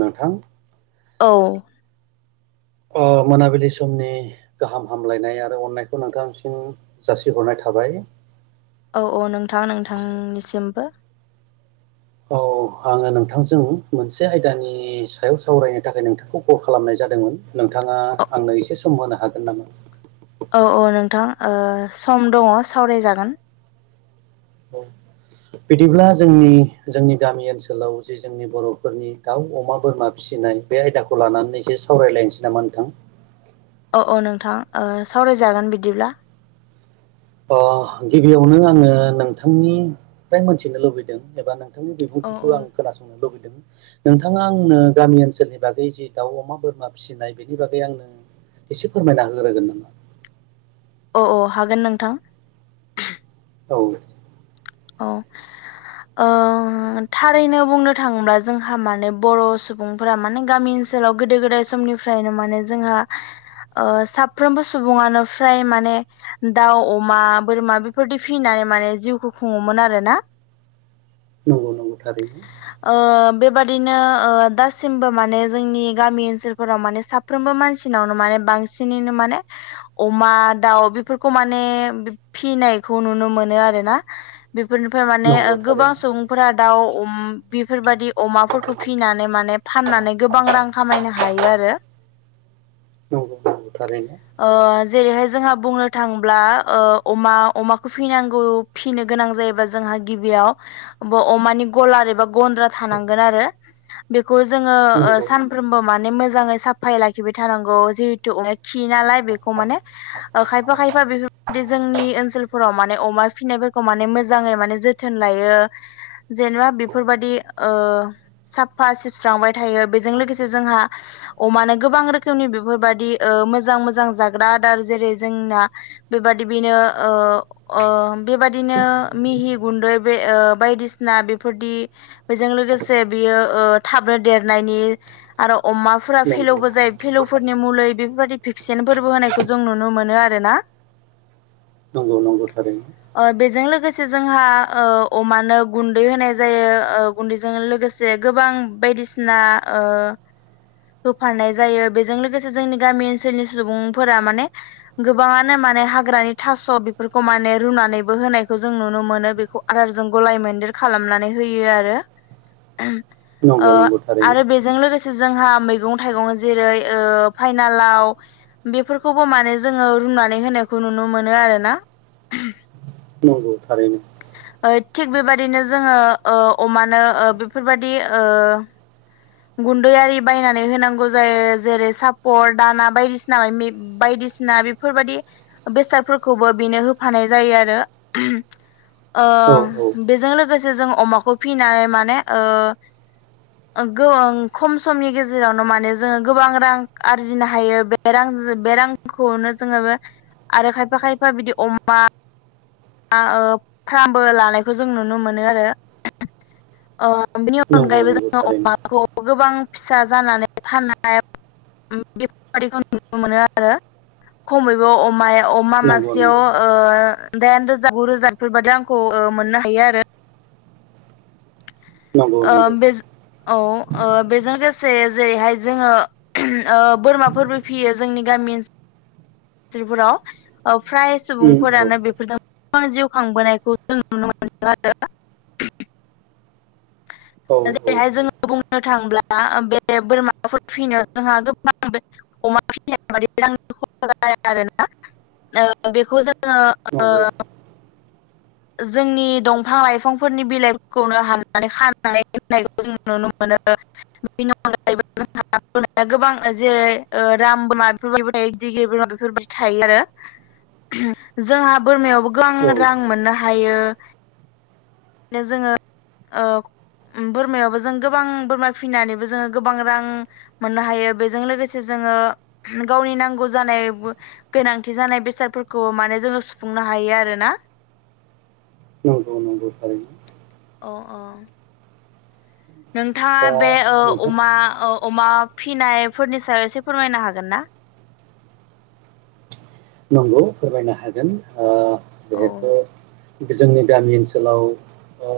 नोंथां। औं अ मोनाबिलि समनि गाहाम हामलायनाय आरो अननायखौ नोंथांसिम जासिहरनाय था थाबाय। औ औ नोंथां नोंथांनिसिमबो औ आङो नोंथांजों मोनसे आयदानि सायाव सावरायनो थाखाय नोंथांखौ कल खालामनाय जादोंमोन। नोंथाङा आंनो एसे सम होनो हागोन नामा? औ औ नोंथां ओ सम दङ सावरायजागोन। औ। बिदिब्ला जोंनि जोंनि गामि ओनसोलाव जे जोंनि बर'फोरनि दाव अमा बोरमा फिसि नाय बे आयदाखौ लानानै एसे सावरायलायनोसै नामा नोंथां? औ औ नोंथां सावरायजागोन बिदिब्ला। अ गिबियावनो आङो नोंथांनिफ्राय मोनथिनो लुबैदों एबा नोंथां। बिथांनि औ बिबुंथिखौ औ आं खोनासंनो लुबैद नोंथाङा आंनो गामि ओनसोलनि बागै जि दाउ अमा बोरमा फिसिनाय बेनि बागै आंनो एसे फोरमायना होग्रोगोन नामा?? अ औ हागोन नोंथां। औ। औ। ओ थारैनो बुंनो थाङोब्ला जोंहा माने बर' सुबुंफोरा माने गामि ओनस ओनसोलाव गोदो गोदाय समनिफ्रायनो माने जोंहा साफ्रोमबो सुबुङानो फ्राय माने दाउ अमा बोरमा बेफोरदि फिनानै माने जिउखौ खुङोमोन आरोना। नंगौ नंगौ थारैनो, बेबायदिनो दासिमबो माने जोंनि गामि ओनसोलफोराव माने साफ्रोमबो मानसिनावनो माने बांसिनैनो माने अमा दाउ बेफोरखौ माने फिसिनायखौ नुनो मोनो। आरो ना बेफोरनिफ्राय माने नंगौ गोबां थारैनो सुबुंफोरा दाउ बेफोरबायादि अमाफोरखौ फिनानै माने फाननानै गोबां रां खामायनो हायो आरो नंगौ नंगौ थारैनो, ! ओ जेरैहाय जोंहा बुंनो थाङब्ला अमाखौ फिनांगौ फिसिनो गोनां जायोबा जोंहा गिबियाव अमानि गलार एबा गन्द्रा थानांगोन आरो [inaudible] खौ जोङो नंगौ नंगौ सानफ्रोमबो माने मोजाङै साफायै लाखिबाय थानांगौ जिहेतु अ खि नालाय बेखौ माने खायफा खायफा बेफोरबायदि जोंनि ओनसोलफोराव माने अमा फिसिनाय खौ माने मोजाङै माने जोथोन लायो जेनेबा बेफोरबायदिओ साफा सिबस्रांबाय थायो बेजों लोगोसे जोंहा अमानो गोबां रोखोमनि बेफोरबायदि ओ मोजां मोजां जाग्रा आदार जेरै जोंना बेबादि बेनो बेबायदि ओ बिदिनो मिहि गुन्दै बे बायदिसिना बेफोरदि बेजों लोगोसे बियो थाबनो देरनायनि आरो अमाफोरा फेलौबो जायो फेलौफोरनि मलै बेफोरबायदि फिक्सेन फोरबो होनायखौ जों नुनो मोनो आरो ना नंगौ नंगौ थारैनो, बेजों लोगोसे जोंहा अमानो गुन्दै होनाय जायो गुन्दैजों लोगोसे गोबां बायदिसिना होफाननाय जायो बेजों लोगोसे जोंनि गामि ओनसोलनि सुबुंफोरा माने गोबाङानो मा माने हाग्रानि थास' बेफोरखौ माने रुनानै होनायखौ जों नुनो मोनो बेखौ आदारजों गलाय मोनन्देर खालामनानै होयो आरो। ओ नंगौ नंगौ थारैनो आरो बेजों लोगोसे जोंहा मैगं थाइगं जेरै फाइनालाव बेफोरखौबो माने जोङो रुमनानै होनायखौ नुनो मोनो आरोना। नंगौ थारैनो, थिग बेबायदिनो जोङो अमानो बेफोरबायदि ओ गुन्दैयि बायनानै होनांगौ जायो जेरै सापर दाना बायदिसिना बायदि बायदिसिना बेफोरबायदि बेसादफोरखौबो बेनो होफानाय जायो आरो। ओ औ औ बेजों लोगोसे जों अमाखौ फिनानै माने ओ खम समनि गेजेरावनो माने जोङो गोबां रां आरजिनो हायो बे रां खौनो जोङोबो आरो खायफा खायफा बिदि अमा फार्मबो लानायखौ जों नुनो मोनो आरो बेनि नंगौ अनगायैबो नंगौ जोङो थारैनो अमाखौ गोबां फिसा जानानै फाननाय बेफोरबायदिखौ नुनो मोनो आरो खमैबो अमाया अमा नंगौ मासिायाव नंगौ ओ दाइन रोजा रोजागु रोजाफोर बादि आंखौ मोननो हायो आरो नंगौ ओ नंगौ, ! बे औ, ओ बेजों लोगोसे जेरैहाय जोङो ओ बोरमाफोरबो फियो जोंनि गामि ओनसोल जिफोराव फ्राय उम औ सुबुंफोरानो बेफोरजों गोबां जिउ खांबोनायखौ जों नुनो मोनदों आरो ।खम औ औ जेरैहाय जोङो बुंनो थांब्ला, दा बे बोरमाफोर फिसिनो जोंहा गोबां अमा फिसिनायाबां जाया आरोना ओ बेखौ नंगौ जोङोओ जोंनि दंफां लाइफांफोरनि बिलाइफोरखौनो हाननानै खानानै दोननायखौ जों नुनो मोनो। बेनि अनगायैबो जोंहा बोरमाया गोबां जेरै ओ राम बोरमा बेफोरबायदि थायो। दिगि बोरमा बेफोरबायदि थायो आरो। जोंहा बोरमायावबो औ गोबां रां औ मोननो हायो। बिनो जोङो ओव उम बोरमायावबो जों गोबां बोरमा फिसिनानैबो जोङो गोबां रां मोननो हायो बेजों लोगोसे जो ङो गावनि नांगौ जानायबो गोनांथि जानाय बेसादफोरखौ माने जोङो सुफुंनो हा यो आरोना। नंगौ नंगौ थारैनो। अ अ। नोंथाङा दा बे औ नोंथां अमा औ अमा फिनाय फोरनि सायाव एसे फोरमायनो हागोन ना? नंगौ फोरमायनो हागोन, ओ औ जिहेथु जोंनि गामि ओनसोलाव ओ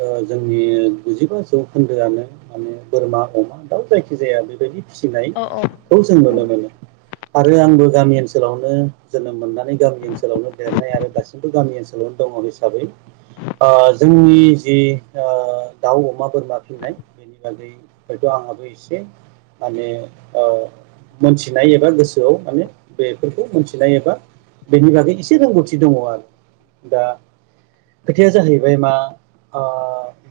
ओ जोंनि गुजिबा जौखोन्दोआनो माने बोरमा अमा दाउ जायखि जाया बेबायदि फिनाय औ औ खौ जों नुनो मोनो आरो आंबो गामि ओनसोलावनो जोनोम मोनना नै गामि ओनसोलावनो देरनाय आरो दासिमबो गामि ओनसोलावनो दङ हिसाबै ओ जोंनि जि ओ दाउ अमा बोरमा फिननाय बादै हयथ' आंहाबो एसे माने ओ मोनथिनाय एबा गोसोआव माने बे फोरखौ मोनथिनाय एबा बेनि बागै एसे रोंगौथि दङ आरो। दा खोथाया जाहैबाय मा ओ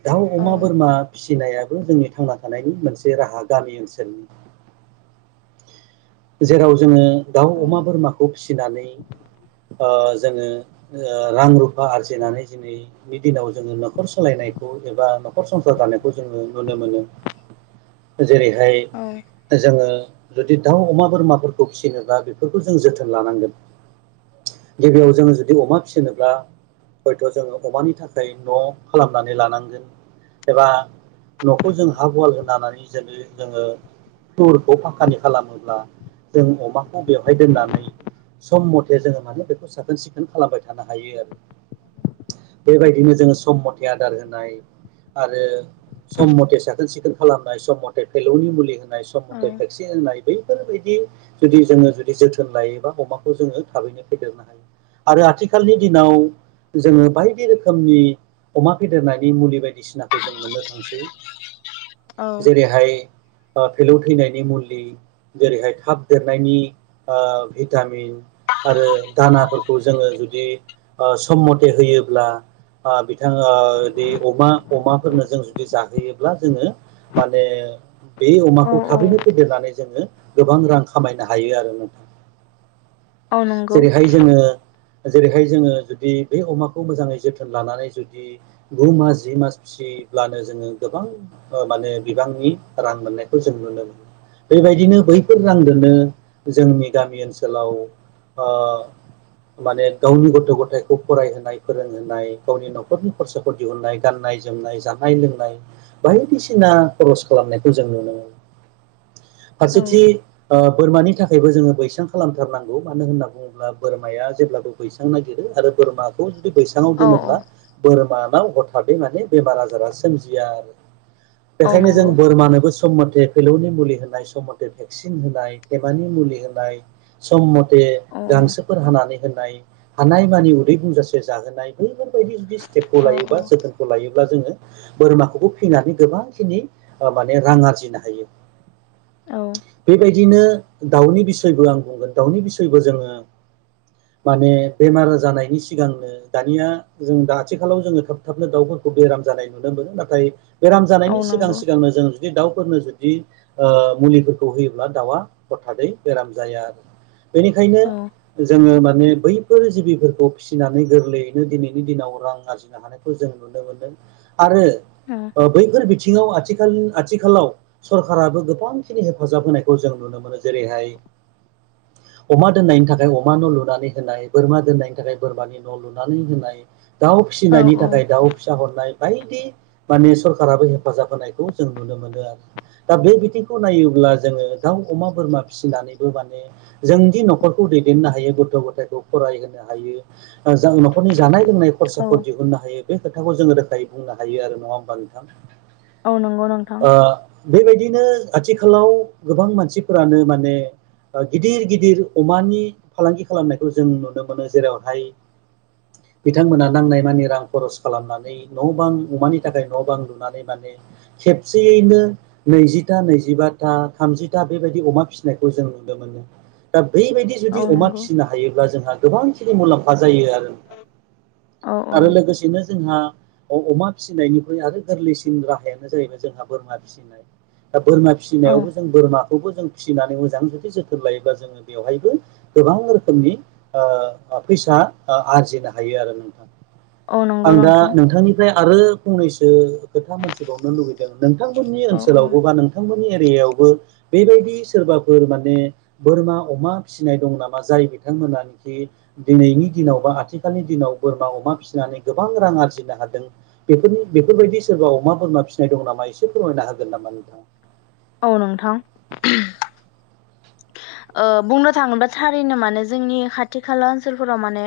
दाउ औ अमा बोरमा फिसिनाया बो जोंनि थांना थानायनि मोनसे राहा गामि ओनसोलनि। जेराव जोङो दाउ अमा बोरमाखौ फिसिनानै ओ जोङो ओ रां रुफा आरजिनानै दिनैनि दिनाव जोङो न' खर सालायनायखौ एबा नखर संसार जानायखौ जोङो नुनो मोनो। जेरैहाय औ जोङो जुदि दाउ अमा बोरमाफोरखौ फिसिनोब्ला बेफोरखौ जों जोथोन लानांगोन। गिबियाव जोङो जुदि अमा फिसिनोब्ला हयथ' जोङो अमानि थाखाय न' खालामनानै लानांगोन एबा न'खौ जों हा गुवाल होनानै जोङो जोङो फ्लरखौ फाखकानि खालामोब्ला जों अमाखौ बेवहाय दोननानै सम मथे जोङो माने बेखौ साखोन सिखोन खालामबाय थानो हायो आरो। बेबायदिनो जोङो सम मथे आदार होनाय आरो सम मथे साखोन सिखोन खालामनाय सम मथे फेलौनि मुलि होनाय सम मथे भेक्सिन होनाय बैफोरबायदि जुदि जोङो जुदि जोथोन लायोबा अमाखौ जोङो थाबैनो फेदेरनो हायो‌ आरो आथिखालनि दिनाव जोङो बायदि रोखोमनि अमा फेदेरनायनि मुलि बायदिसिनाखौ जों मोननो थांसै। औ जेरैहाय फा फेलौ थैनायनि मुलि जेरैहाय थाब देरनायनि ओ भिटामिन आरो दानाफोरखौ जोंङो जुदि ओ सम मथे होयोब्ला ओ बिथांङा दि अमा अमाफोरनो जों जुदि जाहोयोब्ला जोंङो माने बे औ अमाखौ औ थाबैनो फेदेरनानै जोंङो गोबां रां खामायनो हायो आरो नोंथां‌। औ नंगौ जेरैहाय जोंङो जेरैहाय जोंङो जुदि बे अमाखौ मोजांङै जोथोन लानानै जुदि गु मास जि मास फि सि ब्लानो जोंङो गोबां ओ माने बिबांनि रां मोननायखौ जों नुनो मोनो। बेबायदिनो बैफोर रांजोंनो जोंनि गामि ओनसोलाव ओ। माने गावनि गथ' गथायखौ फरायहोनाय फोरोंहोनाय गावनि न'खरनि खरसाफोर दिहुननाय गाननाय गाननाय जोमनाय जानाय लोंनाय बायदिसिना खरस खालामनायखौ जों नुनो मोनो। औ फारसेथि बोरमानि थाखायबो जोंङो बैसां खालामथारनांगौ मानो होननानै बुंङोब्ला बोरमाया जेब्लाबो बैसां नागिरो आरो बोरमाखौ जुदि बैसांङाव औ दोनोब्ला औ बोरमा हथारै माने बेराम आजारा सोमजिया आरो। औ ओंखायनो जों नंगौ बोरमानो सम मथे फलौनि मुलि होनाय सम मथे भेक्सिन होनाय थेबानि मुलि होनाय सम मथे औ गांसोफोर हानानै होनाय हानाय मानि उदै गुजासे जाहोनाय बैफोर [unintelligible] औ औ [unintelligible] जोंङो बोरमाखौबो फैनानै गोबांखिनि माने रां आरजिनो हायो। औ बेबायदिनो दाउनि बिसयबो आं बुंगोन दाउनि बिसयबो जोंङो [inaudible] [inaudible] माने बेमार जानायनि सिगांनो दानिया जों दा आथिखालाव जोंङो थाब थाबनो दाउफोरखौ बेराम जानाय नुदोंबो नाथाय बेराम जानायनि औ सिगां नंगौ सिगांनो जों दाउफोरनो जुदि मुलिफोरखौ होयोब्ला दाउआ हथादै बेराम जाया आरो। बेनिखायनो औ जोंङो माने बैफोर जिबिफोरखौ फिसिनानै गोरलैयैनो दिनैनि दिनाव रां आरजिनो हानायखौ जों नुनो मोनदों। आरो औ बैफोर बिथिङाव आथिखाल आथिखालाव सरखाराबो गोबांखिनि हेफाजाब होनायखौ जों नुनो मोनो। जेरैहाय अमा दोननायनि थाख अमा न' लुनानै होनाय बोरमा दोननायनि थाखाय बोरमानि न' लुनानै होनाय दाउ औ फिसिनायनि थाखाय दाउ फिसा हरनाय बायदि माने सरखाराबो हेफाजाब होनायखौ जों नुनो मोनो। आरो दा बे बिथिंखौ नायोब्ला जोंङो दाउ अमा बोरमा फिसिनानैबो माने जोंनि न'खर दैेदेननो हायो गथ' गथायखौ फरायहोनो हायो न'खरनि जानाय लोंनाय औ खरसाखौ दिहुननो हायो बे खोथाखौ जोंङो रोखायै बुंनो हायो आरो नंङा होमबा नोंथां। औ नंगौ नोंथां। ओ बेबायदिनो आथिखालाव गोबां मानसिफोरानो माने गिदिर गिदिर अमानि फालांगि खालामनायखौ जों नुनो मोनो। जेरावहाय बिथांमोना नांनाय मानि रां खरस खालामनानै न' बां अमानि थाखाय न' बां लुनानै माने खेबसेयैनो नैजिथा नैजिबाथा थामजिथा बेबायदि अमा फिसिनायखौ जों नुनो मोनो। दा बैबायदि जुदि औ अमा नंगौ फिसिनो हायोब्ला जोंहा गोबांखिनि मुलाम्फा जायो आरो। औ औ आरो लोगोसेनो जोंहा अमा फिसिनायनिख्रुइ आरो गोरलैसिन राहायानो जाहैबाय जोंहा बोरमा फिसिनाय दा बोरमा औ फिसिनायावबो जों बोरमाखौबो जों फिसिनानै मोजां जुदि जोथोन लायोबा जोंङो बेवहायबो गोबां रोखोमनि ओ फैसा आरजिनो हायो आरो नोंथां। औ नंगौ आं दा नोंथां नोंथांनिफ्राय आरो फंनैसो खोथा मोनथिबावनो लुुबैदों नोंथांमोननि औ औ ओनसोलावबो बा नोंथांमोन एरियायावबो बेबायदि सोरबाफोर माने बोरमा अमा फिसिनाय दं नामा जाय बिथांमोनखि दिनैनि दिनाव बा आथिखालनि दिनाव बोरमा अमा अमा फिसिनानै गोबां आरजिनो हादों बेफोरनि बेफोरबायदि सोरबा अमा बोरमा फिसिनाय दं नामा एसे फैना होगोन नामा नोंथाङा? औ नोंथां। [inaudible] ओ बुंनो थाङोबोबा थारैनो माने जोंनि खाथि खाला ओनसोलफोराव माने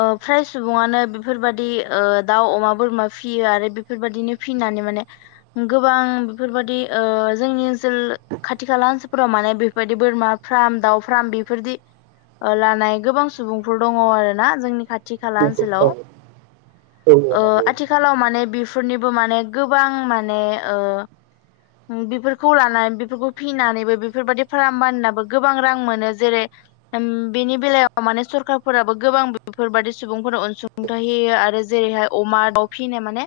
ओ फ्राय सुबङानो बेफोरबाददि ओ दाउ अमा बोरमा फिसियो आरो बेफोरबाददिनो फिनानै माने गोबां बेफोरबायादि ओ जोंनि ओनसोल खाथि खाला ओनसोलफोराव माने बे बेबायदि बोरमा फार्म दाउ फार्म बेफोरदि ओ लानाय गोबां सुबुंफोर दङ आरो ना जोंनि खाथि खाथि खाला ओनसोलाव आथिखालाव माने फोरनिबो माने गोबां माने औ बेफोरखौ लानानै बेफोरखौ फिनानैबो बेफोरबायादि फार्बाननाबो गोबां रां मोनो जेरै उम बेनि बेलायाव माने सरखारफोराबो गोबां बेफोरबादि सुबुंफोरनो अनसुंथाइ होयो आरो जेरैहाय अमा दाउ फिनो माने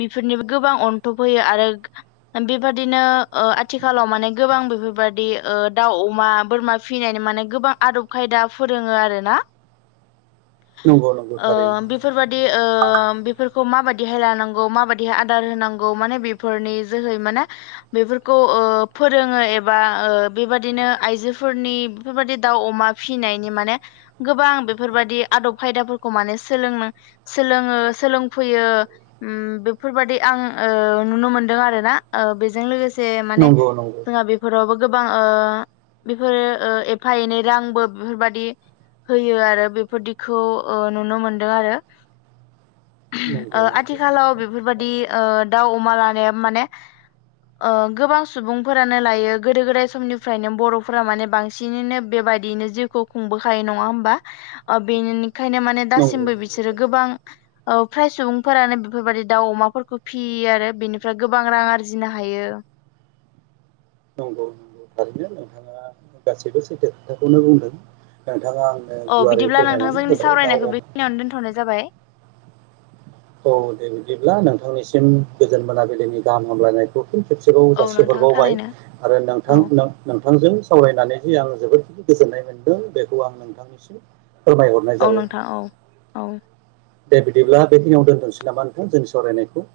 बेफोरनिबो गो गोबां अन्थब होयो आरो बेबादिनो आथिखालाव माने गोबां बेफोरबायादि ओ दाव अमा बोरमा फिनायनि माने गोबां आदब खायदा फोरोङो आरो ना। नामा नोंथाङा नंगौ औ नंगौ नंगौ ओ थारैनो बेफोरबादि ओ बेफोरखौ मा बायदिहाय लानांगौ मा बायदिहा आदार होनांगौ माने बेफोरनि जोहै माने बेफोर फोर ओ फोरोङो एबा ओ बेबायदिनो आइजोफोरनि बेफोरबायदि दाउ अमा फिनायनि माने गोबां बेफोरबायदि आदब खायदाफोरखौ माने सोलोंनो सोलोङो सोलोंफैयो ओम बेफोरबायदि आ उम ओ नुनो मोनदों आरोना ओ बेजों लोगोसे माने नंगौ नंगौ जोंहा बेफोरावबो गोबां ओ बेफोरो ओ एफा एनै रांबो बेफोरबादि होयो आरो बेफोरदिखौ नुनो मोनदों आरो। [unintelligible] ओ आथिखालाव बेफोरबादि ओ दाउ अमा लानाया माने ओ गोबां सुबुंफोरानो लायो गोदो गोदाय समनिफ्रायनो बर'फोरा माने बांसिनैनो बेबायाददियैनो जिउखौ खुंबोखायो नङा होमबा ओ बेनि ओंखायनो माने दासिमबो नंगौ बिसोरो गोबां ओ फ्राय सुबुंफोरानो बेफोरबादि दाउ अमाफोरखौ फियो आरो बेनिफ्राय गोबां रां आरजिनो हायो। [inaudible] नंगौ नंगौ थारैनो नोंथाङा गासैबो सैथो खोथाखौनो बुंदों। नोंथाङा आंनो ओ गुवारै बिदिब्ला नोंथां फोरमायनानै जोंनि होबाय दाउ सावरायनायखौ अमाखौ बेखिनियावनो दोनथ'नाय जाबाय [inaudible] औ दे बिदिब्ला नोंथांनिसिम गोजोन मोनाबिलिनि गाहाम हामलायनायखौ खेबसेबाव औ नोंथां जासिहरबावबाय थारैनो आरो औ नोंथां नोंथांजों खावरायनानै जे आं जोबोद गोजोननाय मोनदों बेखौ आं नोंथांनिसिम फोरमायहरनाय औ जाबाय नोंथां औ औ। दे बिदिब्ला बेखिनियाव दोनथसै नामा नोंथां जोंनि सावरायनायखौ